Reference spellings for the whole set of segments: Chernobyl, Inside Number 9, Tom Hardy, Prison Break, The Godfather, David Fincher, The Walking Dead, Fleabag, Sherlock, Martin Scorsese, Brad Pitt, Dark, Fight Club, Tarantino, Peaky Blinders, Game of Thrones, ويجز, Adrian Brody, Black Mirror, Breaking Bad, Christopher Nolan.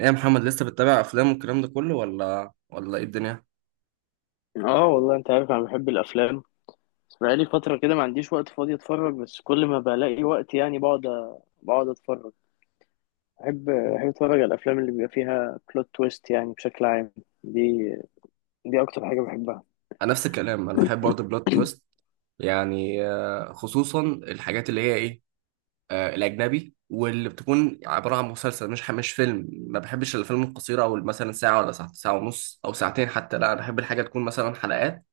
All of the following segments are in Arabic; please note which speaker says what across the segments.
Speaker 1: ايه يا محمد لسه بتتابع افلام والكلام ده كله ولا ايه الدنيا؟
Speaker 2: اه والله انت عارف انا بحب الافلام. بس بقالي فتره كده ما عنديش وقت فاضي اتفرج، بس كل ما بلاقي وقت يعني بقعد اتفرج. بحب اتفرج على الافلام اللي بيبقى فيها بلوت تويست يعني بشكل عام. دي دي اكتر حاجه بحبها.
Speaker 1: انا نفس الكلام، انا بحب برضه بلوت تويست، يعني خصوصا الحاجات اللي هي ايه، الاجنبي، واللي بتكون عباره عن مسلسل، مش فيلم. ما بحبش الافلام القصيره، او مثلا ساعه ولا ساعه، ساعه ونص او ساعتين، حتى لا، انا بحب الحاجه تكون مثلا حلقات،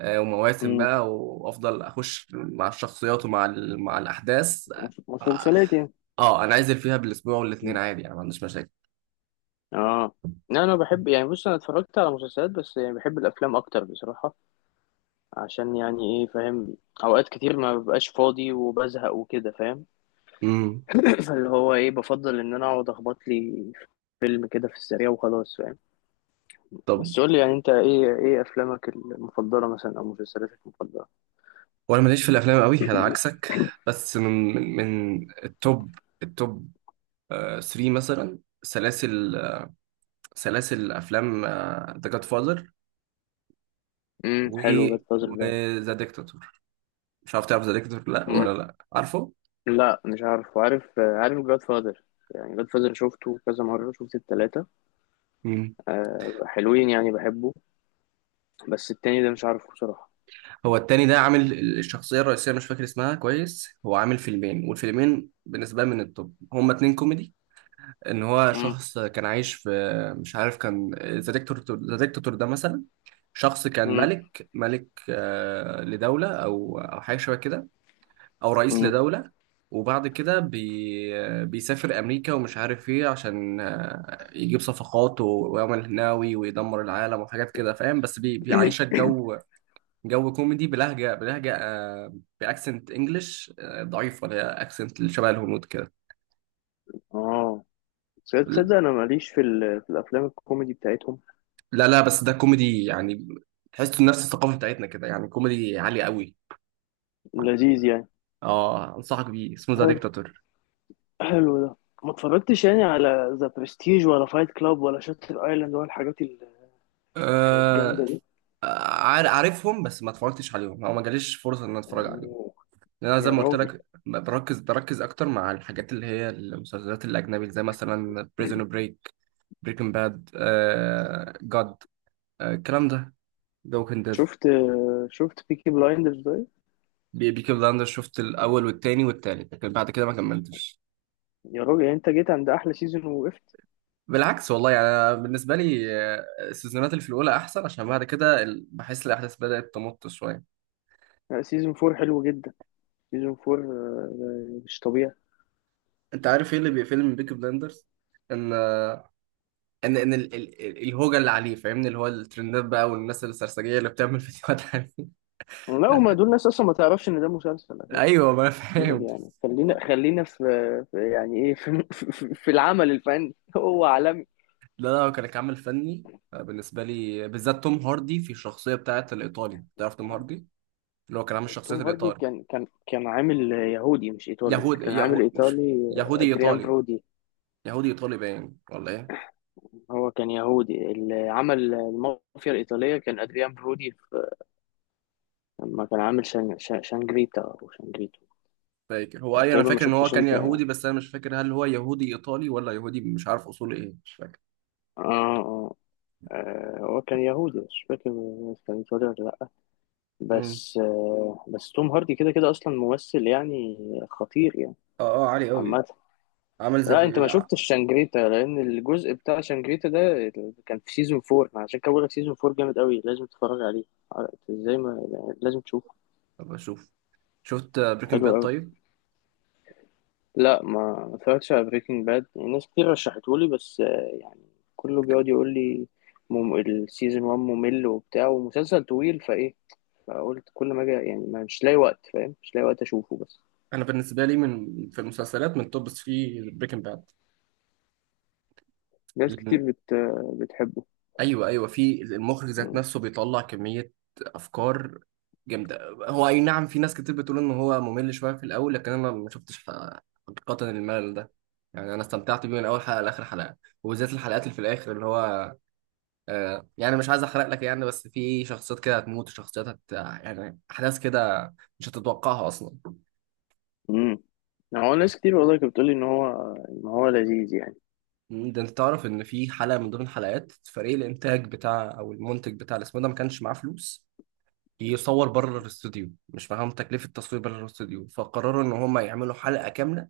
Speaker 1: ومواسم
Speaker 2: امم
Speaker 1: بقى، وافضل اخش مع الشخصيات ومع مع الاحداث. اه،
Speaker 2: مسلسلات يعني.
Speaker 1: انا عايز فيها بالاسبوع والاثنين
Speaker 2: مم.
Speaker 1: عادي، يعني ما عنديش مشاكل.
Speaker 2: اه، لا انا بحب، يعني بص انا اتفرجت على مسلسلات بس يعني بحب الافلام اكتر بصراحه. عشان يعني ايه، فاهم؟ اوقات كتير ما ببقاش فاضي وبزهق وكده، فاهم؟
Speaker 1: امم،
Speaker 2: اللي هو ايه، بفضل ان انا اقعد اخبط لي فيلم كده في السريع وخلاص، فاهم؟
Speaker 1: طب.
Speaker 2: بس قول لي يعني انت ايه، ايه افلامك المفضله مثلا او مسلسلاتك المفضله؟
Speaker 1: وانا ماليش في الافلام قوي، انا عكسك. بس من من التوب، التوب 3 مثلا سلاسل، سلاسل افلام. ذا جاد فاذر، و
Speaker 2: حلو، جاد فازر ده.
Speaker 1: ذا ديكتاتور. مش عارف تعرف ذا ديكتاتور لا
Speaker 2: مم.
Speaker 1: ولا لا عارفه؟
Speaker 2: لا مش عارف، وعارف جاد فازر. يعني جاد فازر شفته كذا مره، شفت التلاته.
Speaker 1: مم.
Speaker 2: أه حلوين يعني بحبه. بس التاني ده مش عارفه بصراحه.
Speaker 1: هو التاني ده عامل، الشخصيه الرئيسيه مش فاكر اسمها كويس، هو عامل فيلمين، والفيلمين بالنسبه لي من التوب، هما اتنين كوميدي. ان هو
Speaker 2: امم
Speaker 1: شخص كان عايش في، مش عارف، كان ذا ديكتاتور، ذا ديكتاتور ده مثلا شخص كان
Speaker 2: امم
Speaker 1: ملك لدولة أو حاجة شبه كده، أو رئيس
Speaker 2: امم
Speaker 1: لدولة، وبعد كده بيسافر أمريكا، ومش عارف إيه، عشان يجيب صفقات ويعمل هناوي ويدمر العالم وحاجات كده فاهم، بس بيعيشك جو، جو كوميدي، بلهجة بأكسنت إنجلش ضعيف، ولا أكسنت اللي شبه الهنود كده.
Speaker 2: اه، تصدق انا ماليش في الافلام الكوميدي بتاعتهم.
Speaker 1: لا لا، بس ده كوميدي يعني، تحسه نفس الثقافة بتاعتنا كده، يعني كوميدي عالي قوي.
Speaker 2: لذيذ
Speaker 1: اه، انصحك بيه، اسمه ذا
Speaker 2: يعني،
Speaker 1: ديكتاتور.
Speaker 2: حلو ده. ما اتفرجتش يعني على ذا برستيج ولا فايت كلاب ولا شاتر ايلاند ولا الحاجات الجامده
Speaker 1: آه،
Speaker 2: دي؟
Speaker 1: عارفهم، بس ما اتفرجتش عليهم، او ما جاليش فرصه ان أنا اتفرج عليهم.
Speaker 2: أوه،
Speaker 1: لان انا زي
Speaker 2: يا
Speaker 1: ما قلت
Speaker 2: راجل،
Speaker 1: لك، بركز اكتر مع الحاجات اللي هي المسلسلات الاجنبي، زي مثلا بريزون بريك، بريكنج باد، آه جاد، آه الكلام ده، ذا ووكينج
Speaker 2: شفت شفت بيكي بلايندرز ده؟
Speaker 1: ديد. بيكي بلاندر شفت الاول والتاني والتالت، لكن بعد كده ما كملتش.
Speaker 2: يا راجل، يعني انت جيت عند احلى سيزون ووقفت.
Speaker 1: بالعكس والله، يعني أنا بالنسبه لي السيزونات اللي في الاولى احسن، عشان بعد كده بحس الاحداث بدات تمط شويه.
Speaker 2: لا، سيزون فور حلو جدا. سيزون فور آه، مش طبيعي.
Speaker 1: انت عارف ايه اللي بيقفلني من بيكي بلاندرز؟ ان، ان الهوجه اللي عليه فاهمني، اللي هو الترندات بقى، والناس السرسجيه اللي بتعمل فيديوهات عليه.
Speaker 2: لا هما دول ناس اصلا ما تعرفش ان ده مسلسل اساسا.
Speaker 1: ايوه ما أنا
Speaker 2: سيبك،
Speaker 1: فاهم.
Speaker 2: يعني خلينا في يعني ايه، في العمل الفني هو عالمي.
Speaker 1: لا لا، هو كان كعمل فني بالنسبه لي، بالذات توم هاردي في الشخصيه بتاعت الايطالي. تعرف توم هاردي اللي هو كان عامل شخصيه
Speaker 2: توم هاردي
Speaker 1: الايطالي؟
Speaker 2: كان كان عامل يهودي مش ايطالي،
Speaker 1: يهود
Speaker 2: كان عامل
Speaker 1: يهو... مش
Speaker 2: ايطالي،
Speaker 1: يهودي
Speaker 2: ادريان
Speaker 1: ايطالي.
Speaker 2: برودي.
Speaker 1: يهودي ايطالي باين ولا ايه؟
Speaker 2: هو كان يهودي، اللي عمل المافيا الايطاليه كان ادريان برودي في، لما كان عامل شانجريتا او شانجريتو.
Speaker 1: فاكر هو اي، انا
Speaker 2: تقريبا ما
Speaker 1: فاكر ان هو
Speaker 2: شفتش
Speaker 1: كان
Speaker 2: انت؟ اه،
Speaker 1: يهودي، بس انا مش فاكر هل هو يهودي ايطالي ولا يهودي، مش عارف اصوله ايه، مش فاكر.
Speaker 2: اه، آه، هو كان يهودي مش فاكر كان ايطالي ولا لا.
Speaker 1: امم.
Speaker 2: بس آه، بس توم هاردي كده كده اصلا ممثل يعني، خطير يعني،
Speaker 1: اه اه، عالي قوي.
Speaker 2: عامه.
Speaker 1: عامل زي
Speaker 2: لا
Speaker 1: في،
Speaker 2: انت ما شفتش شانجريتا، لان الجزء بتاع شانجريتا ده كان في سيزون 4. أنا عشان كده بقول لك سيزون 4 جامد قوي، لازم تتفرج عليه. ازاي ما، يعني لازم تشوفه.
Speaker 1: طب اشوف. شفت بريكنج
Speaker 2: حلو
Speaker 1: باد
Speaker 2: قوي.
Speaker 1: طيب؟
Speaker 2: لا ما، ما اتفرجتش على بريكنج باد. ناس كتير رشحته لي، بس آه، يعني كله بيقعد يقول لي السيزون 1 ممل وبتاع، ومسلسل طويل فايه، فقلت كل ما اجي يعني مش لاقي وقت، فاهم؟ مش لاقي وقت اشوفه بس.
Speaker 1: انا بالنسبه لي من في المسلسلات من توب 3 بريكنج باد.
Speaker 2: ناس كتير بتحبه.
Speaker 1: ايوه ايوه، في المخرج ذات
Speaker 2: مم.
Speaker 1: نفسه بيطلع كميه افكار جامده. هو اي نعم، في ناس كتير بتقول ان هو ممل شويه في الاول، لكن انا ما شفتش حقيقه الملل ده، يعني انا استمتعت بيه من اول حلقه لاخر حلقه. وبالذات الحلقات اللي في الاخر اللي هو، آه يعني مش عايز احرق لك يعني، بس في شخصيات كده هتموت، وشخصيات هت، يعني احداث كده مش هتتوقعها اصلا.
Speaker 2: مم. هو ناس كتير والله كانت بتقولي ان هو، ان هو لذيذ يعني.
Speaker 1: مم، ده انت تعرف ان في حلقه من ضمن حلقات، فريق الانتاج بتاع او المنتج بتاع الاسم ده ما كانش معاه فلوس يصور بره الاستوديو، مش معاهم تكلفه التصوير بره الاستوديو، فقرروا ان هم يعملوا حلقه كامله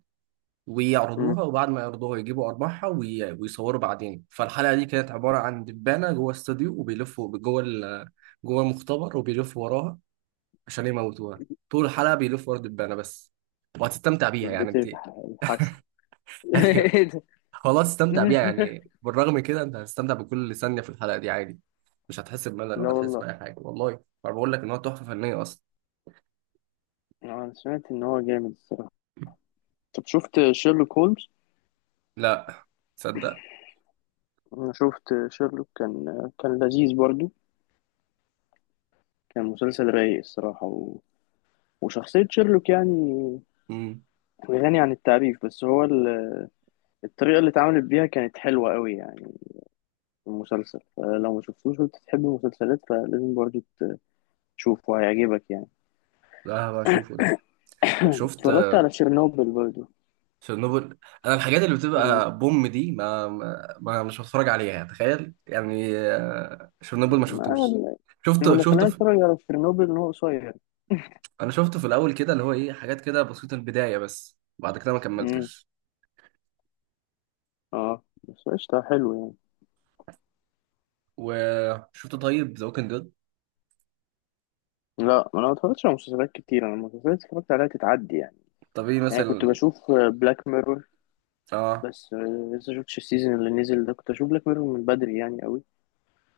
Speaker 1: ويعرضوها، وبعد ما يعرضوها يجيبوا ارباحها ويصوروا بعدين. فالحلقه دي كانت عباره عن دبانه جوه استوديو، وبيلفوا جوه جوه المختبر، وبيلفوا وراها عشان يموتوها. طول الحلقه بيلفوا ورا الدبانه بس، وهتستمتع بيها يعني
Speaker 2: والبيت
Speaker 1: انت.
Speaker 2: الحشو ايه ده؟
Speaker 1: خلاص، استمتع بيها يعني، بالرغم من كده انت هتستمتع بكل ثانيه في الحلقه دي عادي. مش هتحس بملل
Speaker 2: لا
Speaker 1: ولا هتحس
Speaker 2: والله.
Speaker 1: باي حاجه والله. انا بقول لك ان هو تحفه فنيه اصلا.
Speaker 2: انا سمعت ان هو جامد الصراحه. طب شفت شيرلوك هولمز؟
Speaker 1: لا، تصدق.
Speaker 2: انا شفت شيرلوك، كان لذيذ برضو. كان مسلسل رايق الصراحه، و... وشخصيه شيرلوك يعني
Speaker 1: امم،
Speaker 2: غني عن التعريف. بس هو الطريقه اللي اتعملت بيها كانت حلوه قوي يعني في المسلسل. فلو ما شفتوش وانت تحب المسلسلات، فلازم برضو تشوفه، هيعجبك يعني.
Speaker 1: لا هبقى اشوفه ده. طب شفت
Speaker 2: اتفرجت على شيرنوبل برضو؟
Speaker 1: تشيرنوبل؟ انا الحاجات اللي
Speaker 2: مم.
Speaker 1: بتبقى بوم دي ما مش بتفرج عليها، تخيل يعني. تشيرنوبل ما
Speaker 2: ما...
Speaker 1: شفتوش.
Speaker 2: انا
Speaker 1: شفته
Speaker 2: اللي
Speaker 1: شفته
Speaker 2: خلاني
Speaker 1: في...
Speaker 2: اتفرج على شيرنوبل ان هو قصير.
Speaker 1: انا شفته في الاول كده اللي هو ايه، حاجات كده بسيطه البدايه، بس بعد كده ما
Speaker 2: مم.
Speaker 1: كملتش.
Speaker 2: اه بس قشطة، حلو يعني.
Speaker 1: وشفت طيب ذا ووكينج ديد؟
Speaker 2: لا، ما انا ما اتفرجتش على مسلسلات كتير. انا المسلسلات اتفرجت عليها تتعدي يعني.
Speaker 1: طب ايه
Speaker 2: يعني كنت
Speaker 1: مثلا؟
Speaker 2: بشوف بلاك ميرور،
Speaker 1: اه.
Speaker 2: بس آه، لسه شفتش السيزون اللي نزل ده. كنت اشوف بلاك ميرور من بدري يعني قوي.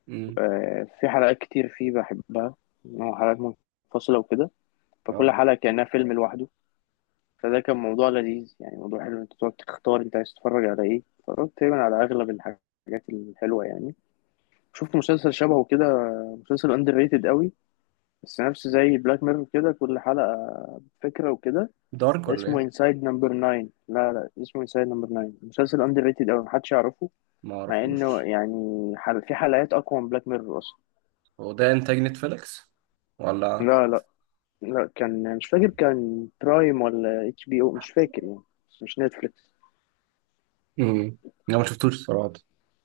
Speaker 1: امم.
Speaker 2: آه، في حلقات كتير فيه بحبها، إن هو حلقات منفصلة وكده، فكل
Speaker 1: اه.
Speaker 2: حلقة كأنها فيلم لوحده. فده كان موضوع لذيذ يعني، موضوع حلو، انت تقعد تختار انت عايز تتفرج على ايه. اتفرجت تقريبا على اغلب الحاجات الحلوة يعني. شفت مسلسل شبهه كده، مسلسل اندر ريتد قوي، بس نفس زي بلاك ميرور كده، كل حلقة فكرة وكده.
Speaker 1: دارك ولا
Speaker 2: اسمه
Speaker 1: ايه؟
Speaker 2: انسايد نمبر 9. لا لا اسمه انسايد نمبر 9، مسلسل اندر ريتد أوي محدش يعرفه،
Speaker 1: ما
Speaker 2: مع انه
Speaker 1: اعرفوش.
Speaker 2: يعني في حلقات اقوى من بلاك ميرور اصلا.
Speaker 1: هو ده انتاج نتفليكس ولا؟
Speaker 2: لا لا، لا كان مش فاكر، كان برايم ولا اتش بي او مش فاكر يعني، بس مش نتفليكس.
Speaker 1: امم، انا ما شفتوش الصراحه.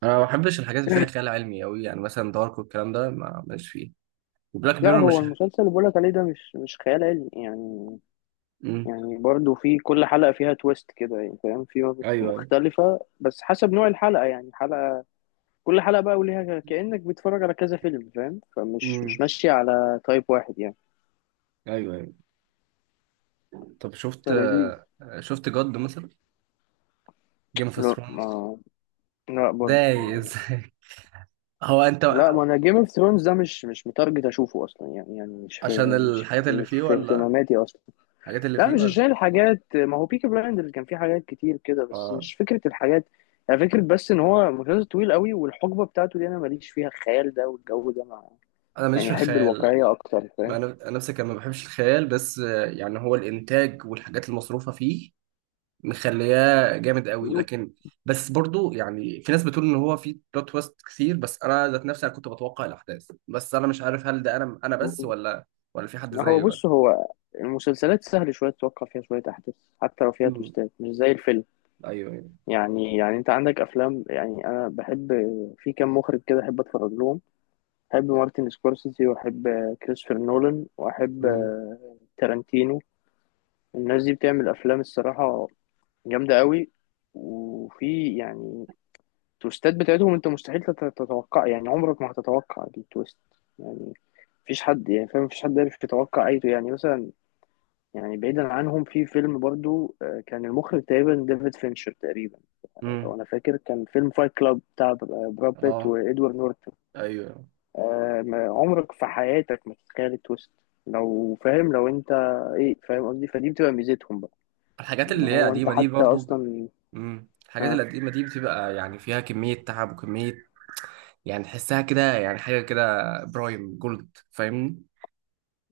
Speaker 1: انا ما بحبش الحاجات اللي فيها خيال علمي قوي، يعني مثلا دارك والكلام ده ما ماليش فيه، وبلاك
Speaker 2: لا
Speaker 1: بيرور
Speaker 2: هو
Speaker 1: مش.
Speaker 2: المسلسل اللي بقولك عليه ده مش، مش خيال علمي يعني.
Speaker 1: امم.
Speaker 2: يعني برضه في كل حلقة فيها تويست كده يعني، فاهم؟ في
Speaker 1: ايوه ايوه.
Speaker 2: مختلفة، بس حسب نوع الحلقة يعني. حلقة، كل حلقة بقى وليها، كأنك بتتفرج على كذا فيلم، فاهم؟ فمش، مش
Speaker 1: امم.
Speaker 2: ماشية على تايب واحد يعني.
Speaker 1: ايوه ايوه. طب شفت،
Speaker 2: فلذيذ.
Speaker 1: شفت جود مثلا، جيم اوف
Speaker 2: لا
Speaker 1: ثرونز؟
Speaker 2: ما، لا برضه.
Speaker 1: ازاي! ازاي! هو انت،
Speaker 2: لا ما انا جيم اوف ثرونز ده مش، مش متارجت اشوفه اصلا يعني، يعني مش في،
Speaker 1: عشان الحاجات اللي
Speaker 2: مش
Speaker 1: فيه
Speaker 2: في
Speaker 1: ولا
Speaker 2: اهتماماتي اصلا.
Speaker 1: الحاجات اللي
Speaker 2: لا
Speaker 1: فيه
Speaker 2: مش
Speaker 1: ولا؟
Speaker 2: عشان الحاجات، ما هو بيكي بلايندرز كان فيه حاجات كتير كده بس،
Speaker 1: اه،
Speaker 2: مش فكره الحاجات يعني، فكره بس ان هو مسلسل طويل قوي، والحقبه بتاعته دي انا ماليش فيها، الخيال ده والجو ده مع،
Speaker 1: انا ماليش في
Speaker 2: يعني احب
Speaker 1: الخيال،
Speaker 2: الواقعيه اكتر،
Speaker 1: ما
Speaker 2: فاهم؟
Speaker 1: انا أنا نفسي كان ما بحبش الخيال، بس يعني هو الانتاج والحاجات المصروفه فيه مخلياه جامد قوي، لكن، بس برضو يعني في ناس بتقول ان هو فيه بلوت تويست كتير، بس انا ذات نفسي انا كنت بتوقع الاحداث، بس انا مش عارف هل ده انا انا بس ولا، ولا في حد
Speaker 2: هو
Speaker 1: زيي ولا.
Speaker 2: بص، هو المسلسلات سهل شوية تتوقع فيها شوية أحداث، حتى لو فيها
Speaker 1: امم.
Speaker 2: تويستات، مش زي الفيلم.
Speaker 1: ايوه ايوه.
Speaker 2: يعني، يعني أنت عندك أفلام، يعني أنا بحب، في كام مخرج كده أحب أتفرج لهم. أحب مارتن سكورسيزي، وأحب كريستوفر نولان، وأحب
Speaker 1: امم.
Speaker 2: تارانتينو. الناس دي بتعمل أفلام الصراحة جامدة قوي، وفي يعني التويستات بتاعتهم أنت مستحيل تتوقع يعني، عمرك ما هتتوقع التويست يعني. مفيش حد يعني، فاهم؟ مفيش حد عارف يتوقع أي، يعني مثلا، يعني بعيدا عنهم، في فيلم برضو آه، كان المخرج تقريبا ديفيد فينشر تقريبا،
Speaker 1: امم.
Speaker 2: لو انا فاكر، كان فيلم فايت كلاب بتاع براد بيت
Speaker 1: اه.
Speaker 2: وادوارد نورتون.
Speaker 1: ايوه.
Speaker 2: آه، عمرك في حياتك ما تتخيل التويست لو، فاهم؟ لو انت، ايه، فاهم قصدي؟ فدي بتبقى ميزتهم بقى،
Speaker 1: الحاجات
Speaker 2: ان
Speaker 1: اللي هي
Speaker 2: هو انت
Speaker 1: قديمه دي
Speaker 2: حتى
Speaker 1: برضو
Speaker 2: اصلا،
Speaker 1: امم، الحاجات
Speaker 2: ها،
Speaker 1: القديمه دي بتبقى يعني فيها كميه تعب وكميه، يعني تحسها كده يعني حاجه كده، برايم جولد فاهمني.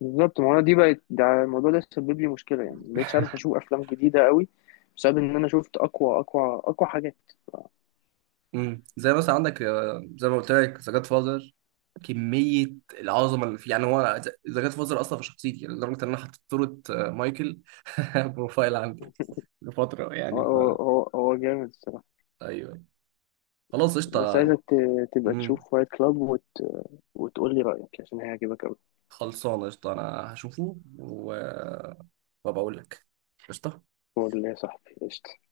Speaker 2: بالظبط. ما هو أنا دي بقت، ده الموضوع ده سبب لي مشكله يعني، ما بقتش عارف اشوف افلام جديده قوي بسبب ان انا شفت اقوى اقوى حاجات.
Speaker 1: امم، زي مثلا عندك زي ما قلت لك ذا جاد فازر، كميه العظمه اللي فيه يعني. هو ذا جاد فازر اصلا في شخصيتي، يعني لدرجه ان انا حطيت صوره مايكل بروفايل عندي لفتره،
Speaker 2: هو
Speaker 1: يعني ف.
Speaker 2: هو هو هو جامد الصراحة.
Speaker 1: ايوه، خلاص
Speaker 2: بس
Speaker 1: قشطه.
Speaker 2: عايزك تبقى
Speaker 1: امم،
Speaker 2: تشوف فايت كلاب، وتقول لي رأيك، عشان هيعجبك أوي.
Speaker 1: خلصانه قشطه، انا هشوفه و وابقى اقول لك. قشطه.
Speaker 2: هو ده اللي يا صاحبي، قشطة.